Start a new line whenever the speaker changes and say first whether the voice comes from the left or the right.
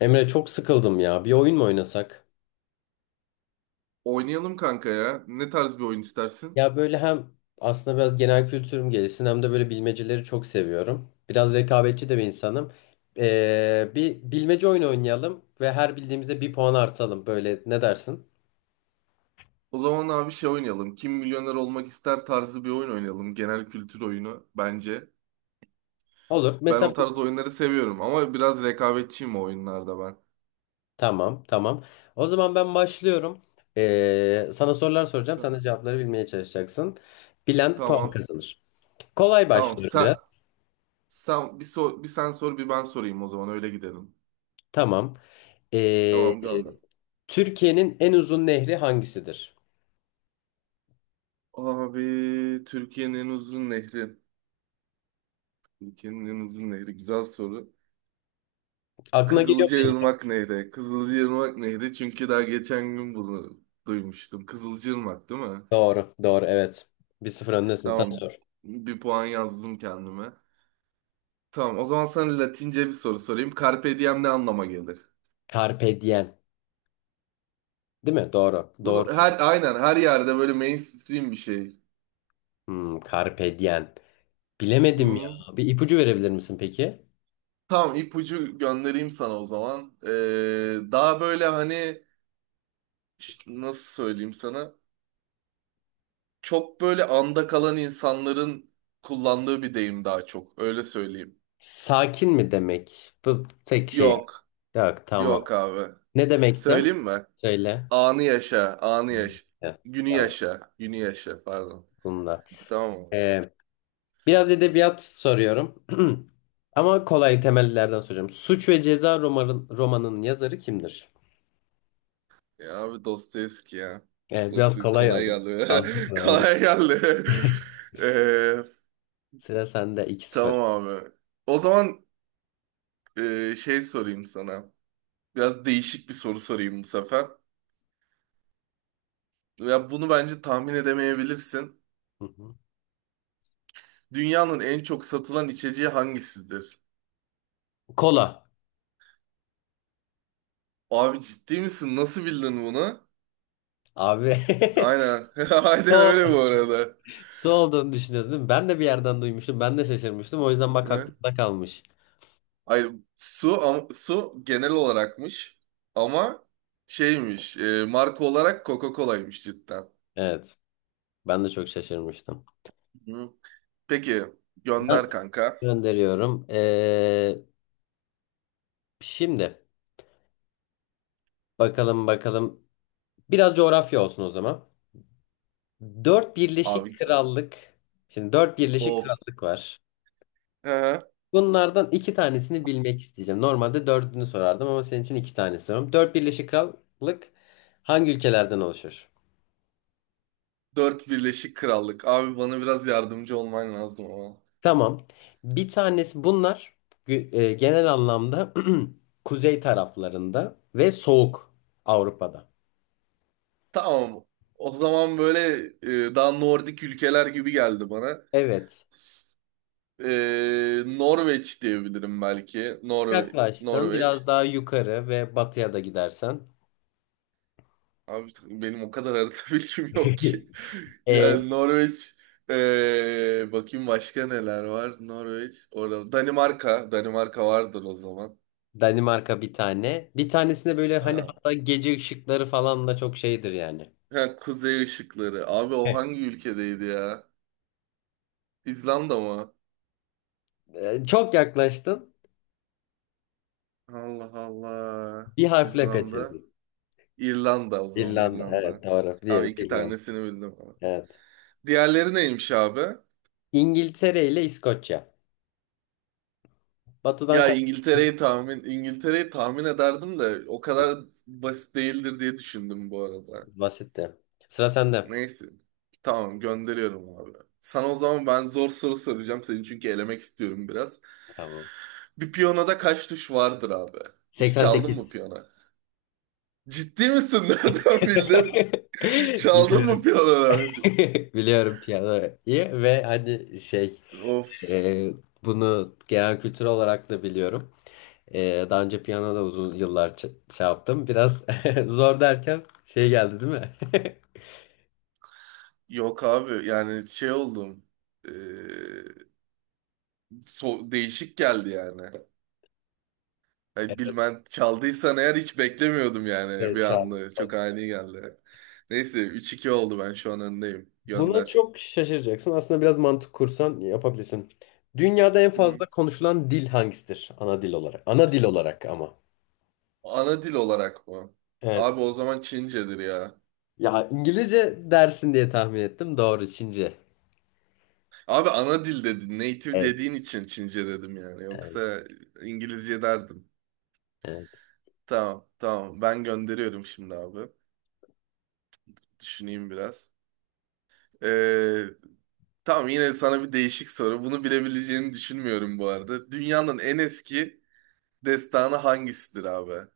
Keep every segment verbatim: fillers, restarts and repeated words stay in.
left: Emre, çok sıkıldım ya. Bir oyun mu oynasak?
right: Oynayalım kanka ya. Ne tarz bir oyun istersin?
left: Ya, böyle hem aslında biraz genel kültürüm gelişsin hem de böyle bilmeceleri çok seviyorum. Biraz rekabetçi de bir insanım. Ee, bir bilmece oyunu oynayalım ve her bildiğimizde bir puan artalım. Böyle ne dersin?
right: O zaman abi şey oynayalım. Kim milyoner olmak ister tarzı bir oyun oynayalım. Genel kültür oyunu bence.
left: Olur.
right: Ben
left: Mesela
right: o tarz oyunları seviyorum ama biraz rekabetçiyim o oyunlarda ben.
left: tamam, tamam. O zaman ben başlıyorum. Ee, sana sorular soracağım. Sen
right: Yani,
left: de cevapları bilmeye çalışacaksın. Bilen puan
right: tamam.
left: kazanır. Kolay
right: Tamam.
left: başlıyorum
right: Sen,
left: biraz.
right: sen bir, so- bir sen sor bir ben sorayım o zaman öyle gidelim.
left: Tamam. Ee,
right: Tamam, gönder.
left: Türkiye'nin en uzun nehri hangisidir?
right: Abi Türkiye'nin en uzun nehri. Türkiye'nin en uzun nehri. Güzel soru.
left: Aklına geliyor mu?
right: Kızılcaırmak Nehri. Kızılcaırmak Nehri çünkü daha geçen gün bunu duymuştum. Kızılcaırmak değil mi?
left: Doğru. Doğru. Evet. Bir sıfır öndesin. Sen
right: Tamam.
left: sor.
right: Bir puan yazdım kendime. Tamam, o zaman sana Latince bir soru sorayım. Carpe diem ne anlama gelir?
left: Carpe diem. Değil mi? Doğru.
right: Bunu
left: Doğru duydum.
right: her aynen her yerde böyle mainstream bir şey.
left: Hmm, carpe diem. Bilemedim ya.
right: Hı.
left: Bir ipucu verebilir misin peki?
right: Tamam, ipucu göndereyim sana o zaman. Ee, daha böyle hani ş- nasıl söyleyeyim sana? Çok böyle anda kalan insanların kullandığı bir deyim daha çok. Öyle söyleyeyim.
left: Sakin mi demek? Bu tek şey.
right: Yok.
left: Yok, tamam.
right: Yok abi.
left: Ne demekti?
right: Söyleyeyim mi?
left: Söyle.
right: Anı yaşa, anı yaşa.
left: Heh,
right: Günü
left: tamam.
right: yaşa, günü yaşa pardon.
left: Bununla.
right: Tamam abi.
left: Ee, Biraz edebiyat soruyorum. Ama kolay temellerden soracağım. Suç ve Ceza romanın, romanın yazarı kimdir?
right: Ya abi Dostoyevski ya.
left: Evet, biraz
right: Dostoy-
left: kolay
right: Kolay
left: aldım.
right: geldi.
left: Fazla kolay aldım.
right: Kolay geldi. Ee,
left: Sıra sende, iki sıfır.
right: tamam abi. O zaman e, şey sorayım sana. Biraz değişik bir soru sorayım bu sefer. Ya bunu bence tahmin edemeyebilirsin.
left: Hı hı.
right: Dünyanın en çok satılan içeceği hangisidir?
left: Kola.
right: Abi ciddi misin? Nasıl bildin bunu?
left: Abi.
right: Aynen. Aynen
left: Sol,
right: öyle bu arada.
left: Su olduğunu düşünüyordun değil mi? Ben de bir yerden duymuştum. Ben de şaşırmıştım. O yüzden bak,
right: Ne?
left: aklımda kalmış.
right: Hayır, su am- su genel olarakmış ama şeymiş, e, marka olarak Coca-Cola'ymış cidden.
left: Evet. Ben de çok şaşırmıştım.
right: Hı. Peki,
left: Ben
right: gönder kanka.
left: gönderiyorum. Ee, şimdi bakalım bakalım. Biraz coğrafya olsun o zaman. Dört Birleşik
right: Abi
left: Krallık. Şimdi dört Birleşik
right: of.
left: Krallık var.
right: He.
left: Bunlardan iki tanesini bilmek isteyeceğim. Normalde dördünü sorardım ama senin için iki tane soruyorum. Dört Birleşik Krallık hangi ülkelerden oluşur?
right: Dört Birleşik Krallık. Abi bana biraz yardımcı olman lazım ama.
left: Tamam. Bir tanesi, bunlar gü- e, genel anlamda kuzey taraflarında ve soğuk Avrupa'da.
right: Tamam. O zaman böyle, e, daha Nordik ülkeler gibi geldi bana.
left: Evet.
right: E, Norveç diyebilirim belki. Norve
left: Yaklaştın, biraz
right: Norveç.
left: daha yukarı ve batıya da gidersen.
right: Abi benim o kadar harita bilgim yok ki.
left: E,
right: Yani Norveç, eee, bakayım başka neler var. Norveç orada. Danimarka. Danimarka vardır o zaman.
left: Danimarka bir tane. Bir tanesinde böyle hani
right: Ha.
left: hatta gece ışıkları falan da çok şeydir yani.
right: Ha, Kuzey ışıkları. Abi o
left: Evet.
right: hangi ülkedeydi ya? İzlanda mı?
left: E, çok yaklaştın.
right: Allah Allah.
left: Bir harfle
right: İzlanda.
left: kaçırdın.
right: İrlanda, o zaman
left: İrlanda. Evet,
right: İrlanda.
left: doğru. Diğeri
right: Abi
left: de
right: iki
left: İrlanda.
right: tanesini bildim ama.
left: Evet.
right: Diğerleri neymiş abi?
left: İngiltere ile İskoçya. Batıdan
right: Ya
left: kaç?
right: İngiltere'yi tahmin İngiltere'yi tahmin ederdim de o kadar basit değildir diye düşündüm bu arada.
left: Basitti. Sıra sende.
right: Neyse. Tamam, gönderiyorum abi. Sana o zaman ben zor soru soracağım seni çünkü elemek istiyorum biraz.
left: Tamam.
right: Bir piyonada kaç tuş vardır abi? Hiç çaldın mı
left: seksen sekiz.
right: piyona? Ciddi misin? Nereden bildin? Çaldın mı
left: Biliyorum.
right: piyanoları?
left: Biliyorum piyanoyu ve hani şey,
right: Of.
left: e, bunu genel kültür olarak da biliyorum. E, daha önce piyano da uzun yıllar ç- şey yaptım. Biraz zor derken şey geldi değil mi?
right: Yok abi, yani şey oldum. Ee, so- Değişik geldi yani. Ay, bilmem çaldıysan eğer hiç beklemiyordum yani bir
left: Evet, çaldım,
right: anda. Çok
left: çaldım.
right: ani geldi. Neyse, üç iki oldu, ben şu an öndeyim.
left: Buna
right: Gönder.
left: çok şaşıracaksın. Aslında biraz mantık kursan yapabilirsin. Dünyada en
right: Hı.
left: fazla konuşulan dil hangisidir? Ana dil olarak. Ana dil olarak ama.
right: Ana dil olarak mı?
left: Evet.
right: Abi o zaman Çincedir ya.
left: Ya, İngilizce dersin diye tahmin ettim. Doğru, Çince.
right: Abi ana dil dedin. Native
left: Evet.
right: dediğin için Çince dedim yani.
left: Evet.
right: Yoksa İngilizce derdim.
left: Evet.
right: Tamam, tamam. Ben gönderiyorum şimdi abi. Düşüneyim biraz. Ee, tamam, yine sana bir değişik soru. Bunu bilebileceğini düşünmüyorum bu arada. Dünyanın en eski destanı hangisidir abi?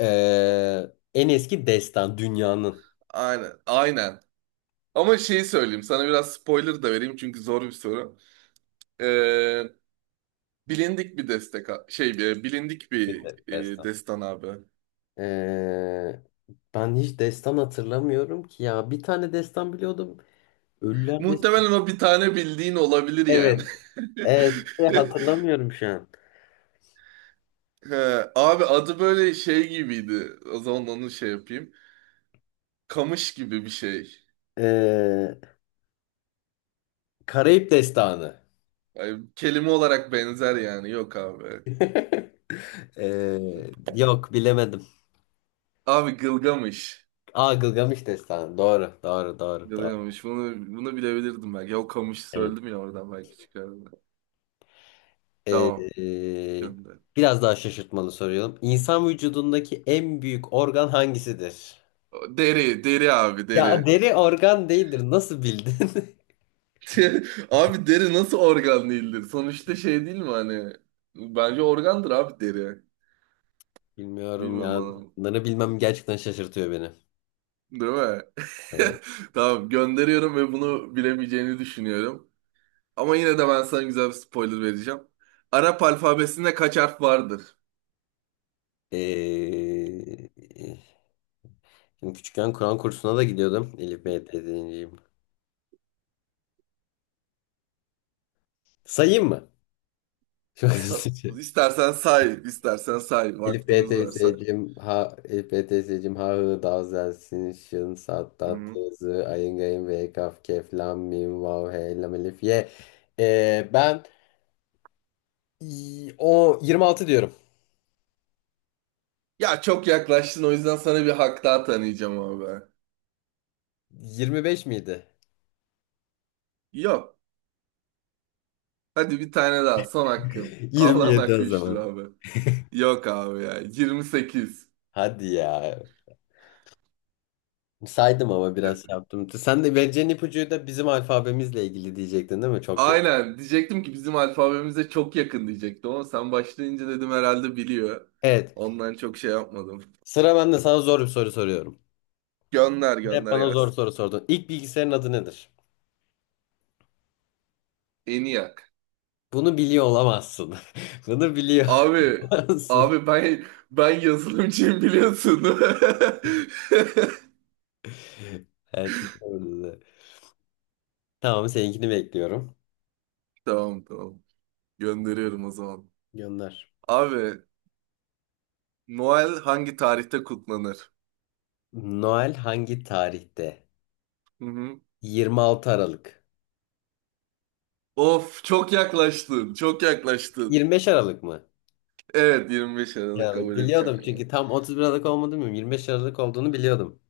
left: Ee, en eski destan dünyanın
right: Aynen. Aynen. Ama şeyi söyleyeyim. Sana biraz spoiler da vereyim çünkü zor bir soru. Ee, bilindik bir destek şey bir bilindik
left: bir
right: bir
left: de-
right: e,
left: destan.
right: destan abi.
left: Ee, Ben hiç destan hatırlamıyorum ki ya. Bir tane destan biliyordum. Ölüler destan.
right: Muhtemelen o bir tane bildiğin olabilir yani.
left: Evet. Evet. Hatırlamıyorum şu an.
right: He, abi adı böyle şey gibiydi. O zaman onu şey yapayım. Kamış gibi bir şey.
left: Ee, Karayip destanı.
right: Yani kelime olarak benzer yani. Yok abi.
left: Ee, yok, bilemedim.
right: Abi Gılgamış.
left: Aa, Gılgamış destanı. Doğru. Doğru. Doğru. Doğru.
right: Gılgamış. Bunu, bunu bilebilirdim belki. Ya o kamışı
left: Evet.
right: söyledim ya oradan belki çıkardım. Tamam.
left: Ee,
right: Gönder.
left: Biraz daha şaşırtmalı soruyorum. İnsan vücudundaki en büyük organ hangisidir?
right: Deri, deri abi,
left: Ya,
right: deri.
left: deri organ değildir. Nasıl bildin?
right: Abi deri nasıl organ değildir? Sonuçta şey değil mi hani? Bence organdır abi, deri.
left: Bilmiyorum
right: Bilmiyorum
left: ya.
right: bana.
left: Bunları bilmem gerçekten şaşırtıyor beni.
right: Değil mi?
left: Evet.
right: Tamam, gönderiyorum ve bunu bilemeyeceğini düşünüyorum. Ama yine de ben sana güzel bir spoiler vereceğim. Arap alfabesinde kaç harf vardır?
left: Ee, Şimdi küçükken Kur'an kursuna da gidiyordum. Elif Bey dediğim gibi. Sayayım mı? Çok
right: Sa-
left: hızlıca.
right: İstersen say, istersen say.
left: Elif B
right: Vaktimiz var, say.
left: teyzeciğim, ha, Elif B teyzeciğim, ha hı davzelsin şın sat
right: Hı
left: tat
right: hı.
left: tızı ayın gayın ve kaf kef lam mim vav hey lam elif ye. Ee, ben y- o yirmi altı diyorum.
right: Ya çok yaklaştın, o yüzden sana bir hak daha tanıyacağım abi.
left: yirmi beş miydi?
right: Yok. Hadi bir tane daha. Son hakkın. Allah'ın
left: yirmi yedi
right: hakkı
left: o
right: üçtür
left: zaman?
right: abi. Yok abi ya. yirmi sekiz.
left: Hadi ya, saydım ama
right: Ya,
left: biraz şey yaptım. Sen de vereceğin ipucuyu da bizim alfabemizle ilgili diyecektin değil mi? Çok yakın.
right: aynen. Diyecektim ki bizim alfabemize çok yakın diyecektim ama sen başlayınca dedim herhalde biliyor.
left: Evet,
right: Ondan çok şey yapmadım.
left: sıra bende. Sana zor bir soru soruyorum,
right: Gönder,
left: hep
right: gönder
left: bana zor
right: gelsin.
left: soru sordun. İlk bilgisayarın adı nedir?
right: ENİAK.
left: Bunu biliyor olamazsın. Bunu biliyor
right: Abi
left: olamazsın.
right: abi, ben ben yazılımcıyım biliyorsun.
left: Evet, doğru. Tamam, seninkini bekliyorum.
right: Tamam, tamam. Gönderiyorum o zaman.
left: Gönder.
right: Abi Noel hangi tarihte kutlanır?
left: Noel hangi tarihte?
right: Hı hı.
left: yirmi altı Aralık.
right: Of, çok yaklaştın. Çok yaklaştın.
left: yirmi beş Aralık mı?
right: Evet, 25 Aralık
left: Aralık.
right: kabul edeceğim
left: Biliyordum
right: bunu.
left: çünkü tam otuz bir Aralık olmadığını bilmiyorum. yirmi beş Aralık olduğunu biliyordum.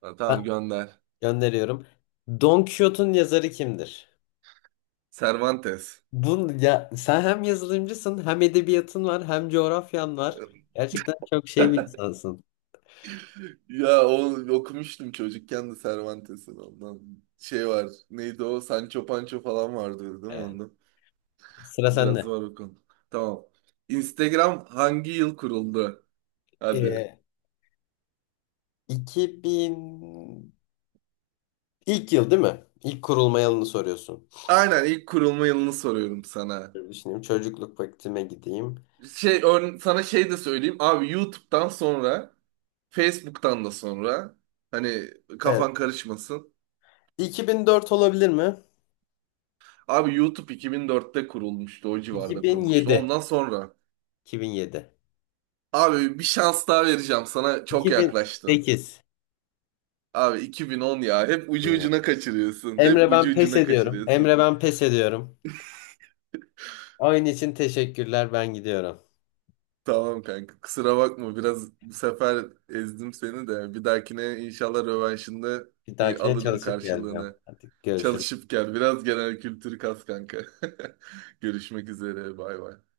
right: Ha, tamam,
left: Ha,
right: gönder.
left: gönderiyorum. Don Quixote'un yazarı kimdir?
right: Cervantes.
left: Bunu ya, sen hem yazılımcısın hem edebiyatın var hem coğrafyan var. Gerçekten çok şey bir insansın.
right: Ya, o okumuştum çocukken de Cervantes'in ondan. Şey var. Neydi o? Sancho Pancho falan vardı değil mi
left: Evet.
right: onda?
left: Sıra
right: Biraz
left: sende.
right: var o konu. Tamam. Instagram hangi yıl kuruldu? Hadi.
left: Ee, iki bin ilk yıl değil mi? İlk kurulma yılını soruyorsun.
right: Aynen, ilk kurulma yılını soruyorum sana.
left: Dur, düşüneyim, çocukluk vaktime gideyim.
right: Şey, ör- sana şey de söyleyeyim. Abi YouTube'dan sonra, Facebook'tan da sonra, hani
left: Evet.
right: kafan karışmasın.
left: iki bin dört olabilir mi?
right: Abi YouTube iki bin dörtte kurulmuştu. O civarda kurulmuştu.
left: iki bin yedi.
right: Ondan sonra,
left: iki bin yedi.
right: abi bir şans daha vereceğim sana. Çok yaklaştın.
left: iki bin sekiz
right: Abi iki bin on ya. Hep ucu
left: diyorum.
right: ucuna kaçırıyorsun. Hep
left: Emre,
right: ucu
left: ben pes
right: ucuna
left: ediyorum.
right: kaçırıyorsun.
left: Emre, ben pes ediyorum. Oyun için teşekkürler. Ben gidiyorum.
right: Tamam kanka. Kusura bakma. Biraz bu sefer ezdim seni de. Bir dahakine inşallah rövanşında
left: Bir
right: bir
left: dahakine
right: alırım
left: çalışıp geleceğim.
right: karşılığını.
left: Hadi, görüşürüz.
right: Çalışıp gel. Biraz genel kültür kas kanka. Görüşmek üzere. Bay bay.